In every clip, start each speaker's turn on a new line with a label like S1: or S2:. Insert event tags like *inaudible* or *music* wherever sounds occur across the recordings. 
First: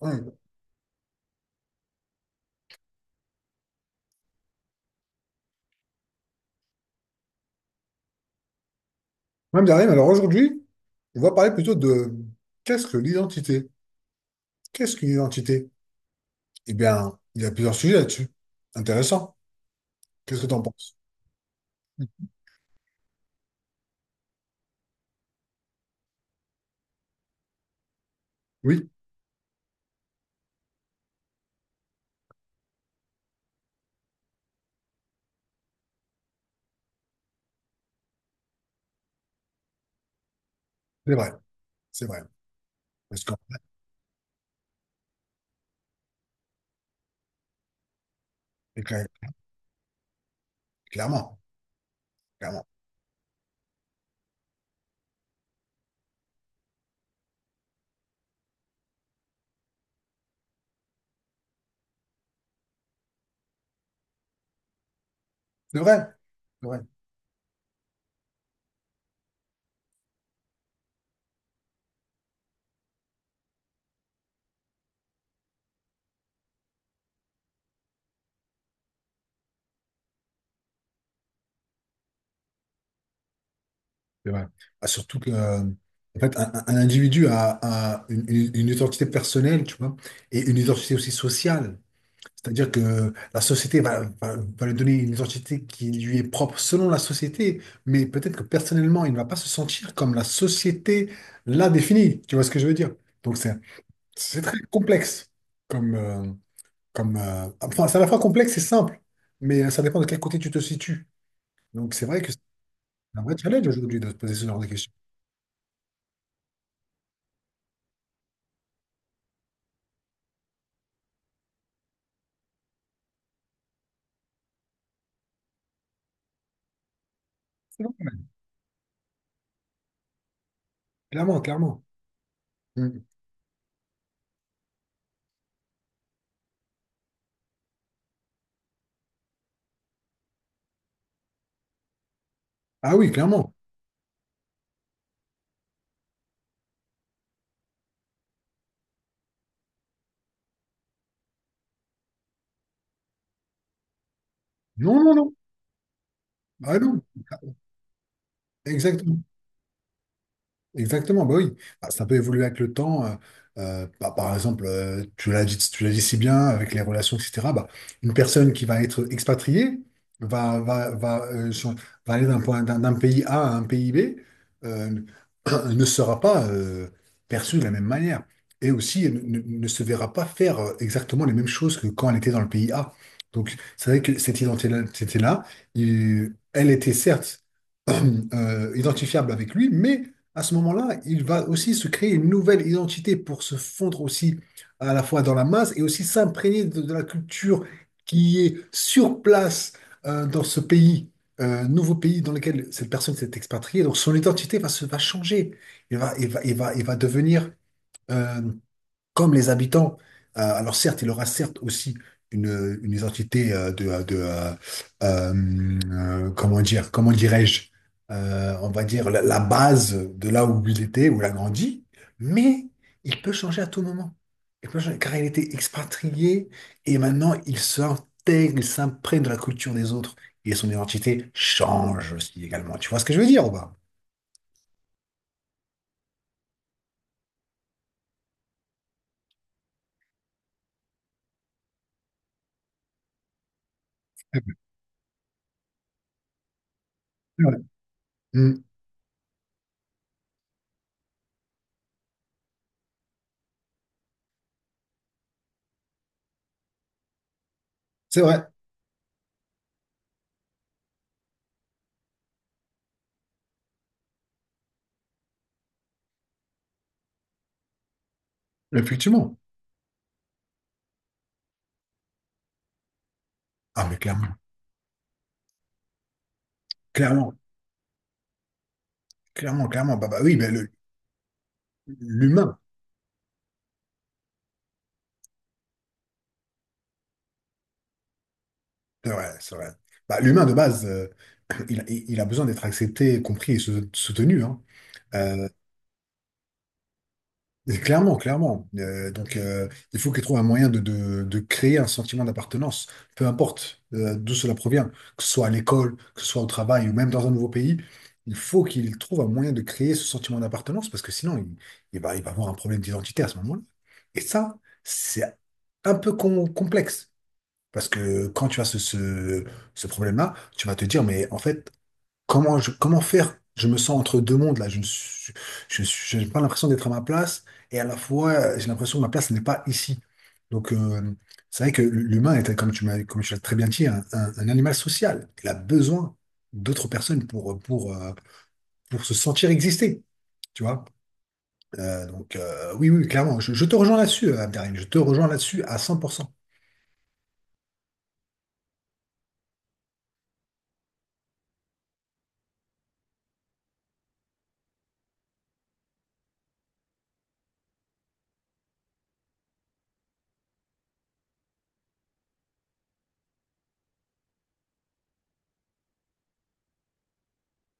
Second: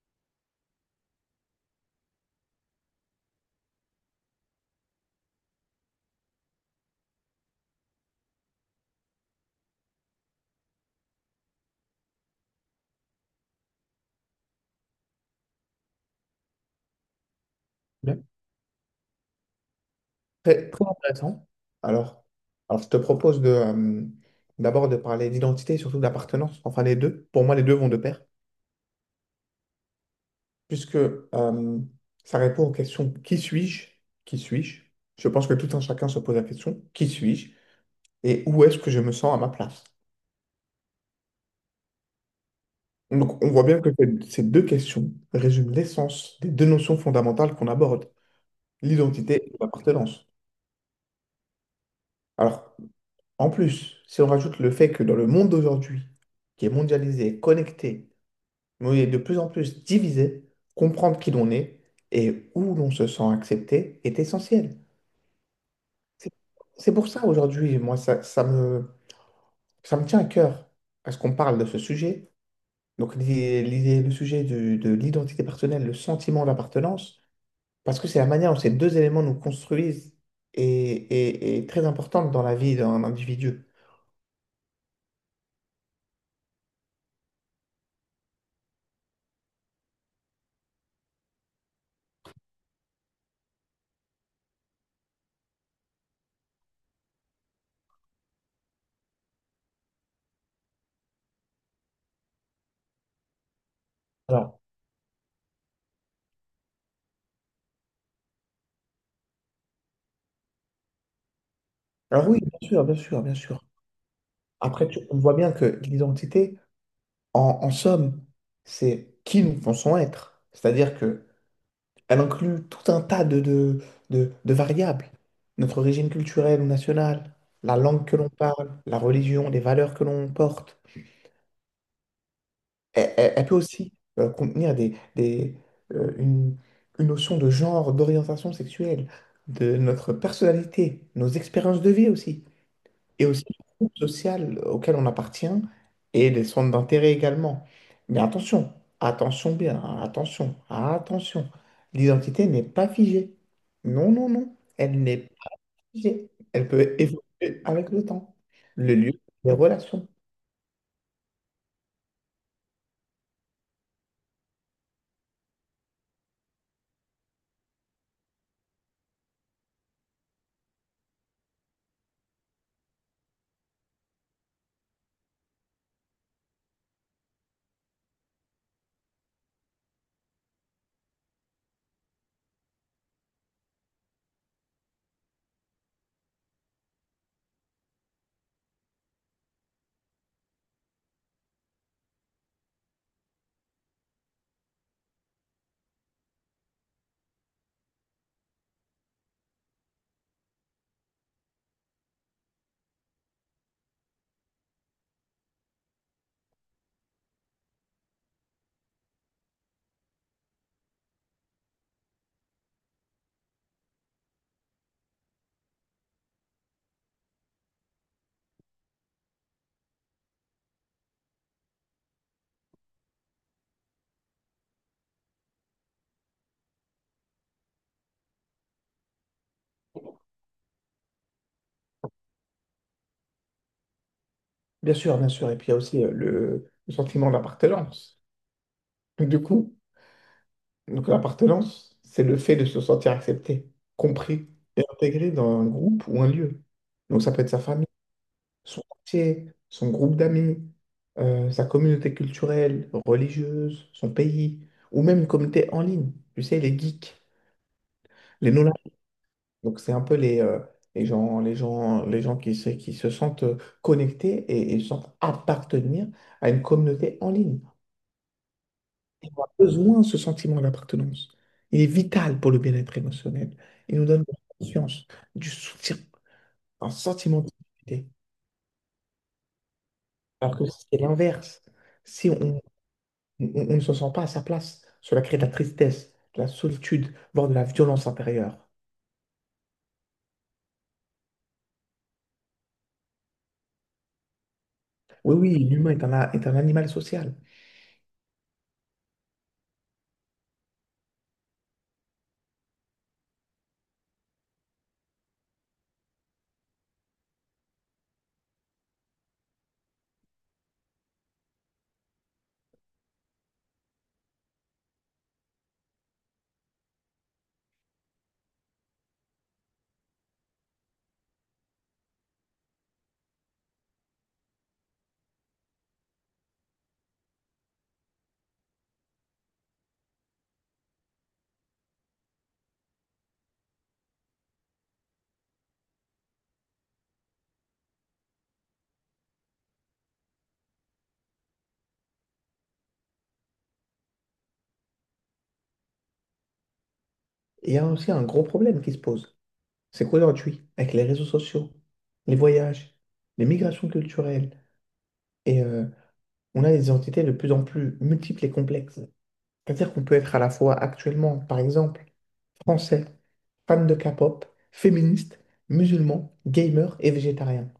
S1: Ouais. Même derrière, alors aujourd'hui, on va parler plutôt de qu'est-ce que l'identité? Qu'est-ce qu'une identité? Eh bien, il y a plusieurs sujets
S2: Bien.
S1: là-dessus. Intéressant. Qu'est-ce que tu en
S2: Très, très
S1: penses?
S2: intéressant. Alors, alors, je te propose d'abord de parler d'identité et surtout d'appartenance, enfin les deux. Pour moi, les deux vont de pair,
S1: Oui,
S2: puisque ça répond aux questions qui suis-je? Qui suis-je? Je pense que tout un chacun se pose la question, qui suis-je? Et où est-ce que je me sens à ma place?
S1: c'est vrai. C'est vrai. Parce qu'on
S2: Donc, on voit bien que ces deux questions résument l'essence des deux notions fondamentales qu'on aborde,
S1: et cla-
S2: l'identité et l'appartenance.
S1: clairement, clairement.
S2: Alors, en plus, si on rajoute le fait que dans le monde d'aujourd'hui, qui est mondialisé, connecté, oui, de plus en plus diviser, comprendre qui l'on est et où l'on se sent accepté est essentiel.
S1: C'est vrai.
S2: C'est
S1: C'est vrai.
S2: c'est pour ça aujourd'hui, moi, ça me tient à cœur parce qu'on parle de ce sujet. Donc, le sujet de l'identité personnelle, le sentiment d'appartenance, parce que c'est la manière dont ces deux éléments nous construisent et, et très importante dans la vie d'un individu.
S1: C'est vrai. Ah, surtout que en fait, un individu a une identité personnelle, tu vois, et une identité aussi sociale. C'est-à-dire que la société va lui donner une identité qui lui est propre selon la société, mais peut-être que personnellement, il ne va pas se sentir comme la société l'a défini. Tu vois ce que je veux dire? Donc c'est très
S2: Alors,
S1: complexe. Comme, euh, enfin, c'est à la fois complexe et simple, mais ça dépend de quel côté tu te situes. Donc c'est vrai
S2: alors
S1: que c'est
S2: oui, bien sûr, bien
S1: un
S2: sûr,
S1: vrai
S2: bien sûr.
S1: challenge aujourd'hui de se poser ce genre de
S2: Après,
S1: questions.
S2: on voit bien que l'identité, en somme, c'est qui nous pensons être. C'est-à-dire que elle inclut tout un tas de variables. Notre régime culturel ou national, la
S1: C'est vrai.
S2: langue que l'on parle, la religion, les valeurs que l'on porte.
S1: Clairement, clairement. Mm.
S2: Elle peut aussi contenir euh, une, une notion de genre, d'orientation sexuelle, de notre personnalité, nos expériences de vie aussi.
S1: Ah oui,
S2: Et aussi
S1: clairement.
S2: le groupe social auquel on appartient et les centres d'intérêt également. Mais attention, attention bien, attention, attention. L'identité n'est pas figée. Non, non, non,
S1: Non,
S2: elle
S1: non,
S2: n'est
S1: non.
S2: pas figée. Elle
S1: Ah
S2: peut
S1: non.
S2: évoluer avec le temps, le lieu,
S1: Exactement.
S2: les relations.
S1: Exactement, bah oui. Bah, ça peut évoluer avec le temps. Bah, par exemple, tu l'as dit si bien avec les relations, etc. Bah, une personne qui va être expatriée va, va, va, euh, ch- va aller d'un point, d'un pays A à un pays B, euh, *clears throat* ne sera pas perçue de la même manière. Et aussi, elle ne se verra pas faire exactement les mêmes choses que quand elle était dans le pays A. Donc, c'est vrai que cette identité-là, c'était là, elle était certes *clears throat* identifiable avec lui, mais à ce moment-là, il va aussi se créer une nouvelle identité pour se fondre aussi à la fois dans la masse et aussi s'imprégner de la culture qui est sur place, dans ce pays, nouveau pays dans lequel cette personne s'est expatriée. Donc son identité va changer. Il va devenir euh, comme les habitants. Alors certes, il aura certes aussi une identité comment dirais-je. On va dire la base de là où il était, où il a grandi, mais il peut changer à tout moment. Il peut changer, car il était expatrié et maintenant il s'intègre, il s'imprègne de la culture des autres et son identité change aussi également. Tu vois ce que je veux dire ou pas?
S2: Bien sûr, bien sûr. Et puis il y a aussi le sentiment d'appartenance. Du coup, donc l'appartenance, c'est le fait de se sentir accepté, compris et intégré dans un groupe ou un lieu. Donc ça peut être
S1: Ouais.
S2: sa famille,
S1: Mm.
S2: son quartier, son groupe d'amis, sa communauté culturelle, religieuse, son pays, ou même une communauté en ligne. Tu sais, les geeks,
S1: C'est vrai,
S2: les no, donc, c'est un peu les gens qui se sentent connectés et sentent appartenir à une communauté en ligne.
S1: effectivement.
S2: On a besoin de ce sentiment d'appartenance. Il est vital pour le bien-être émotionnel.
S1: Ah,
S2: Il
S1: mais
S2: nous donne de
S1: clairement,
S2: la confiance, du soutien, un
S1: clairement.
S2: sentiment de sécurité.
S1: Clairement, clairement. Bah, bah oui, mais
S2: Alors que
S1: le-
S2: si c'est l'inverse. Si
S1: l'humain,
S2: on on ne se sent pas à sa place. Cela crée de la tristesse, de la solitude, voire de la violence intérieure.
S1: c'est vrai, c'est vrai. Bah, l'humain, de base, *clears throat* il il a besoin d'être accepté, compris et soutenu, hein.
S2: Oui,
S1: Euh,
S2: oui, l'humain est est un animal social.
S1: et clairement, clairement. Donc, il faut qu'il trouve un moyen de, de créer un sentiment d'appartenance, peu importe d'où cela provient, que ce soit à l'école, que ce soit au travail ou même dans un nouveau pays. Il faut qu'il trouve un moyen de créer ce sentiment d'appartenance parce que sinon, il va avoir un problème d'identité à ce moment-là. Et ça, c'est un peu complexe. Parce que quand tu as ce problème-là, tu vas te dire, mais en fait, comment, comment faire? Je me sens entre deux mondes, là. Je, ne suis- je- j'ai pas l'impression d'être à ma place, et à la fois, j'ai l'impression que ma place n'est pas ici. Donc, c'est vrai que l'humain est, comme tu l'as très bien dit, un animal social. Il a besoin d'autres personnes pour, pour se sentir exister, tu vois? Oui, oui, clairement. Je te rejoins là-dessus, Abderrahim. Je te rejoins là-dessus à 100%.
S2: Et il y a aussi un gros problème qui se pose. C'est qu'aujourd'hui, avec les réseaux sociaux, les voyages, les migrations culturelles, et euh, on a des identités de plus en plus multiples et complexes. C'est-à-dire qu'on peut être à la fois actuellement, par exemple, français, fan de K-pop, féministe, musulman, gamer et végétarien.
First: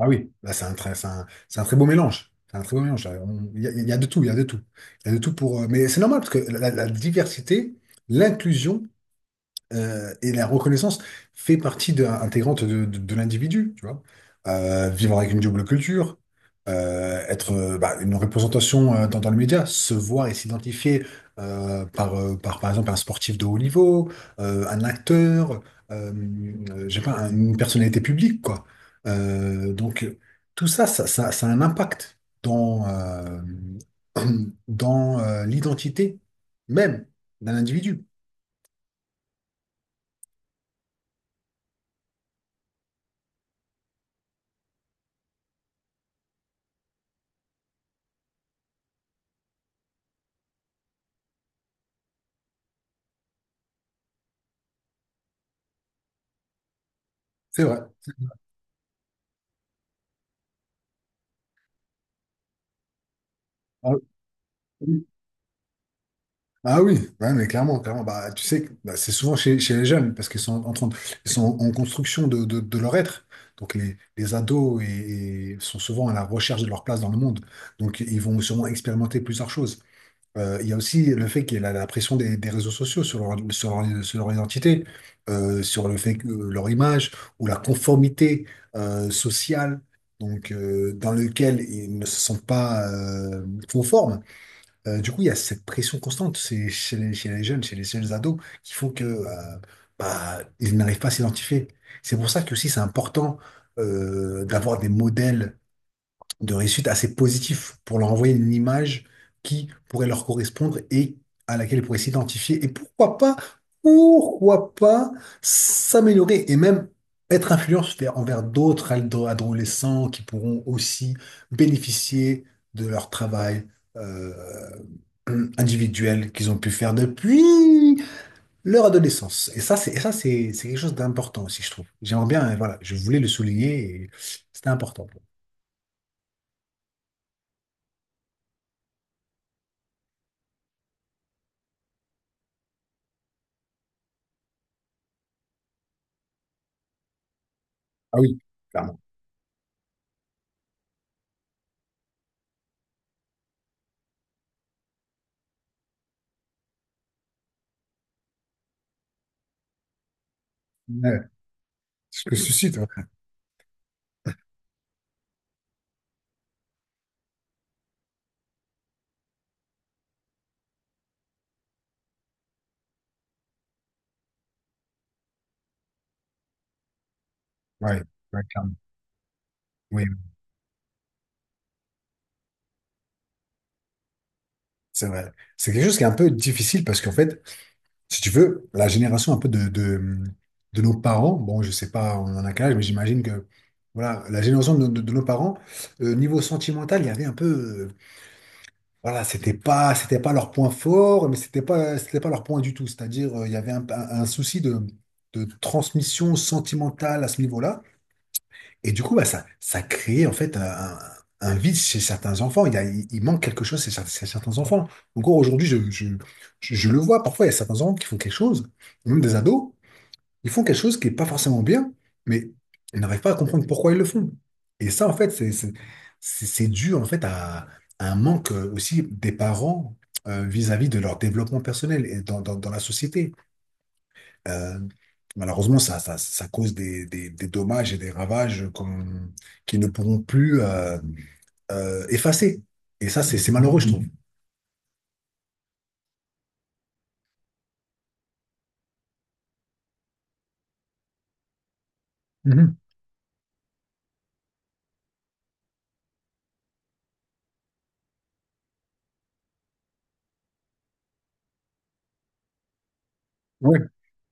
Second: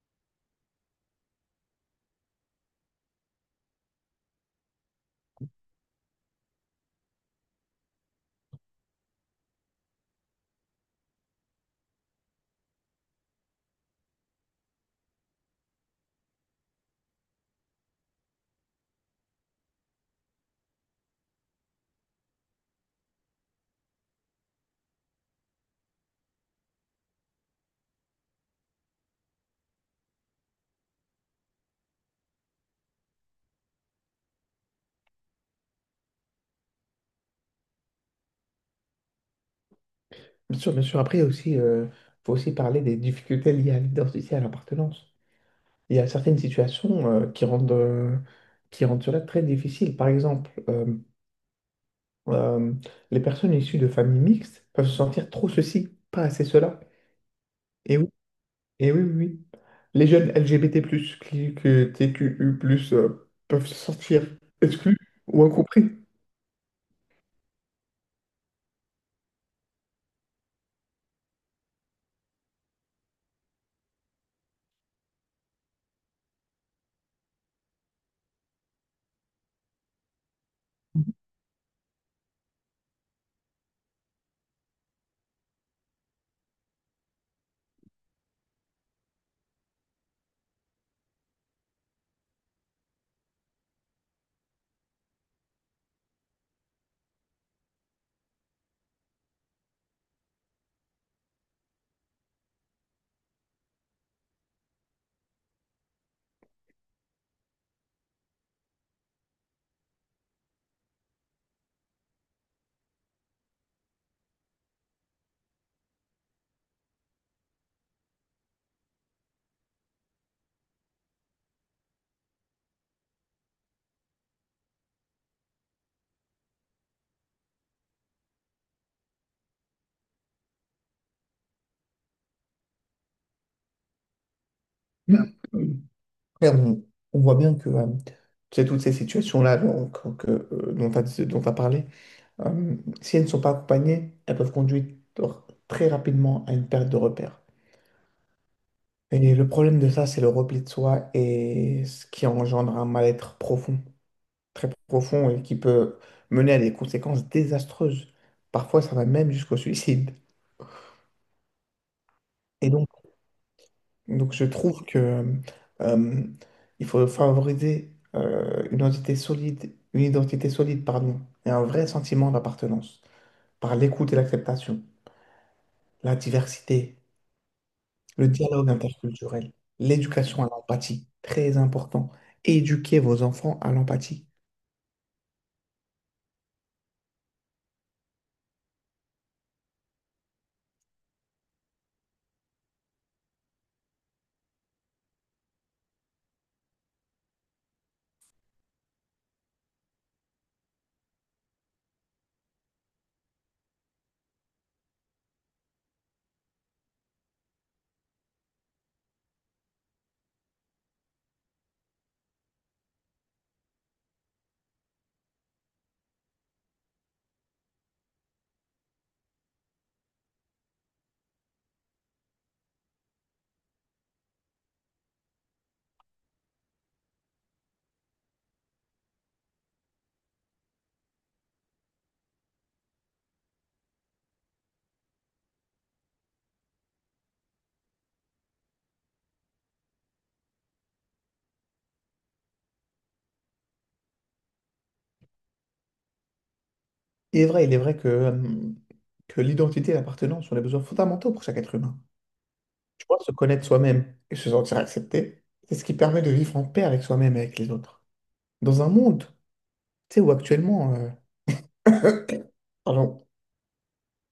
S1: Ah oui, là, c'est un très, c'est un très beau mélange. C'est un très beau mélange. Il y a de tout, il y a de tout. Il y a de tout pour. Mais c'est normal parce que la diversité, l'inclusion, et la reconnaissance fait partie de, intégrante de l'individu, tu vois. Vivre avec une double culture, être bah, une représentation dans le média, se voir et s'identifier par exemple, un sportif de haut niveau, un acteur, euh, je sais pas, une personnalité publique, quoi. Euh, donc, tout ça, ça a un impact *clears throat* dans l'identité même d'un individu.
S2: Bien sûr, bien sûr. Après, il y a aussi, faut aussi parler des difficultés liées à l'identité, à l'appartenance. Il y a certaines situations qui rendent cela très difficile. Par exemple, euh, les personnes issues de familles mixtes peuvent se sentir trop ceci, pas assez cela.
S1: C'est vrai.
S2: Et oui, et oui, oui, oui. Les jeunes LGBT+, que TQU+, peuvent se
S1: Ah,
S2: sentir exclus ou incompris.
S1: ah oui, ouais, mais clairement, clairement, bah, tu sais, que, bah, c'est souvent chez les jeunes parce qu'ils sont en train de- ils sont en construction de, de leur être. Donc les ados et sont souvent à la recherche de leur place dans le monde. Donc ils vont sûrement expérimenter plusieurs choses. Il y a aussi le fait qu'il y a la pression des réseaux sociaux sur leur, sur leur, sur leur identité, sur le fait que leur image ou la conformité sociale, donc dans lequel ils ne se sentent pas conformes. Du coup, il y a cette pression constante c'est chez les jeunes ados, qui font que bah, ils n'arrivent pas à s'identifier. C'est pour ça que aussi c'est important d'avoir des modèles de réussite assez positif pour leur envoyer une image qui pourrait leur correspondre et à laquelle ils pourraient s'identifier. Et pourquoi pas s'améliorer et même être influents envers d'autres adolescents qui pourront aussi bénéficier de leur travail euh, individuel qu'ils ont pu faire depuis leur adolescence. Et ça, c'est quelque chose d'important aussi, je trouve. J'aimerais bien, voilà, je voulais le souligner et c'était important pour moi.
S2: Et on voit bien que c'est toutes ces situations-là donc, que, dont tu as, dont t'as parlé. Euh, si elles ne sont pas accompagnées, elles peuvent conduire très rapidement à une perte de repères.
S1: Ah oui, clairement.
S2: Et le problème de ça, c'est le repli de soi et ce qui engendre un mal-être profond, très profond et qui peut mener à des conséquences désastreuses. Parfois, ça va même jusqu'au suicide.
S1: Ouais, ce que
S2: Et
S1: suscite, ouais,
S2: donc je trouve que euh, il faut favoriser une identité solide, pardon, et un vrai sentiment d'appartenance par l'écoute et l'acceptation, la diversité.
S1: ouais, ouais,
S2: Le dialogue
S1: clairement.
S2: interculturel,
S1: Oui, oui,
S2: l'éducation à l'empathie, très important. Éduquer vos enfants à l'empathie.
S1: c'est vrai. C'est quelque chose qui est un peu difficile parce qu'en fait, si tu veux, la génération un peu de nos parents, bon, je sais pas, on en a quel âge, mais j'imagine que voilà, la génération de, de nos parents, niveau sentimental, il y avait un peu, voilà, c'était pas leur point fort, mais c'était pas leur point du tout. C'est-à-dire, il y avait un souci de transmission sentimentale à ce niveau-là. Et du coup, bah, ça crée en fait un vide chez certains enfants. Il y a, il manque quelque chose chez, chez certains enfants. Encore aujourd'hui, je le vois. Parfois, il y a certains enfants qui font quelque chose, ou même des ados, ils font quelque chose qui n'est pas forcément bien, mais ils n'arrivent pas à comprendre pourquoi ils le font. Et ça, en fait, c'est dû en fait à un manque aussi des parents vis-à-vis de leur développement personnel et dans la société. Euh, malheureusement, ça cause des dommages et des ravages qui ne pourront plus effacer. Et ça, c'est malheureux, je trouve.
S2: Il est vrai que l'identité et l'appartenance sont des besoins fondamentaux pour chaque être humain.
S1: Mhm.
S2: Tu vois, se connaître soi-même et se sentir accepté, c'est ce qui permet de vivre en paix avec soi-même et avec les autres. Dans un monde, tu sais, où actuellement, *coughs* pardon,
S1: Ouais.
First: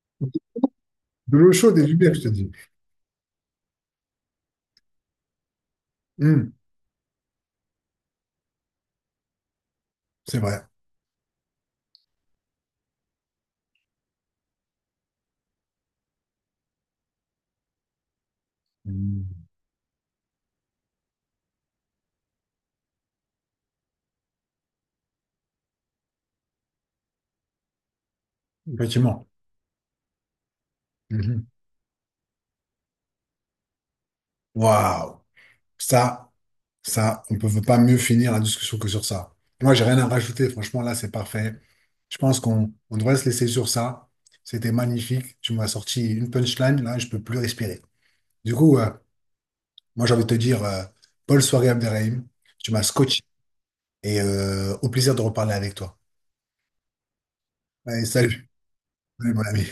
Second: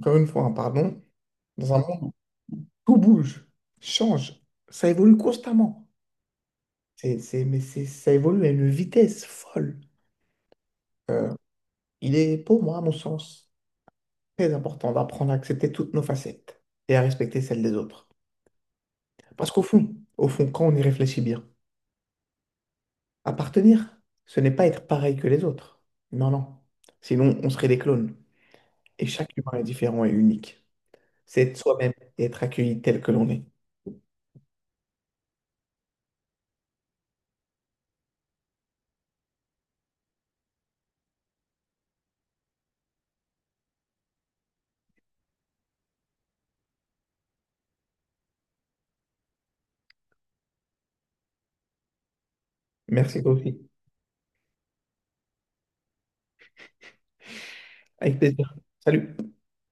S2: encore une fois, hein, pardon,
S1: De l'eau
S2: dans
S1: chaude
S2: un
S1: et du
S2: monde
S1: bière,
S2: où
S1: je te dis.
S2: tout bouge, change, ça évolue constamment.
S1: Mhm.
S2: Ça évolue à une vitesse folle.
S1: C'est vrai.
S2: Euh, Il est, pour moi, à mon sens, très important d'apprendre à accepter toutes nos facettes et à respecter celles des autres.
S1: Mhm.
S2: Parce qu'au fond, au fond, quand on y réfléchit bien, appartenir, ce n'est pas être pareil que les autres. Non, non. Sinon, on serait des clones. Et
S1: Effectivement.
S2: chaque humain est différent et unique. C'est
S1: Mhm.
S2: être soi-même et être accueilli tel que l'on est.
S1: Waouh. Ça, ça, on ne peut pas mieux finir la discussion que sur ça. Moi, j'ai rien à rajouter. Franchement, là, c'est parfait. Je pense qu'on on devrait se laisser sur ça. C'était magnifique. Tu m'as sorti une punchline. Là, je peux plus respirer. Du coup, euh, Moi, j'ai envie de te dire, bonne soirée Abderrahim. Tu m'as scotché
S2: Merci toi aussi.
S1: et au plaisir de reparler avec toi. Allez,
S2: Avec
S1: salut,
S2: plaisir. Salut.
S1: salut, mon ami.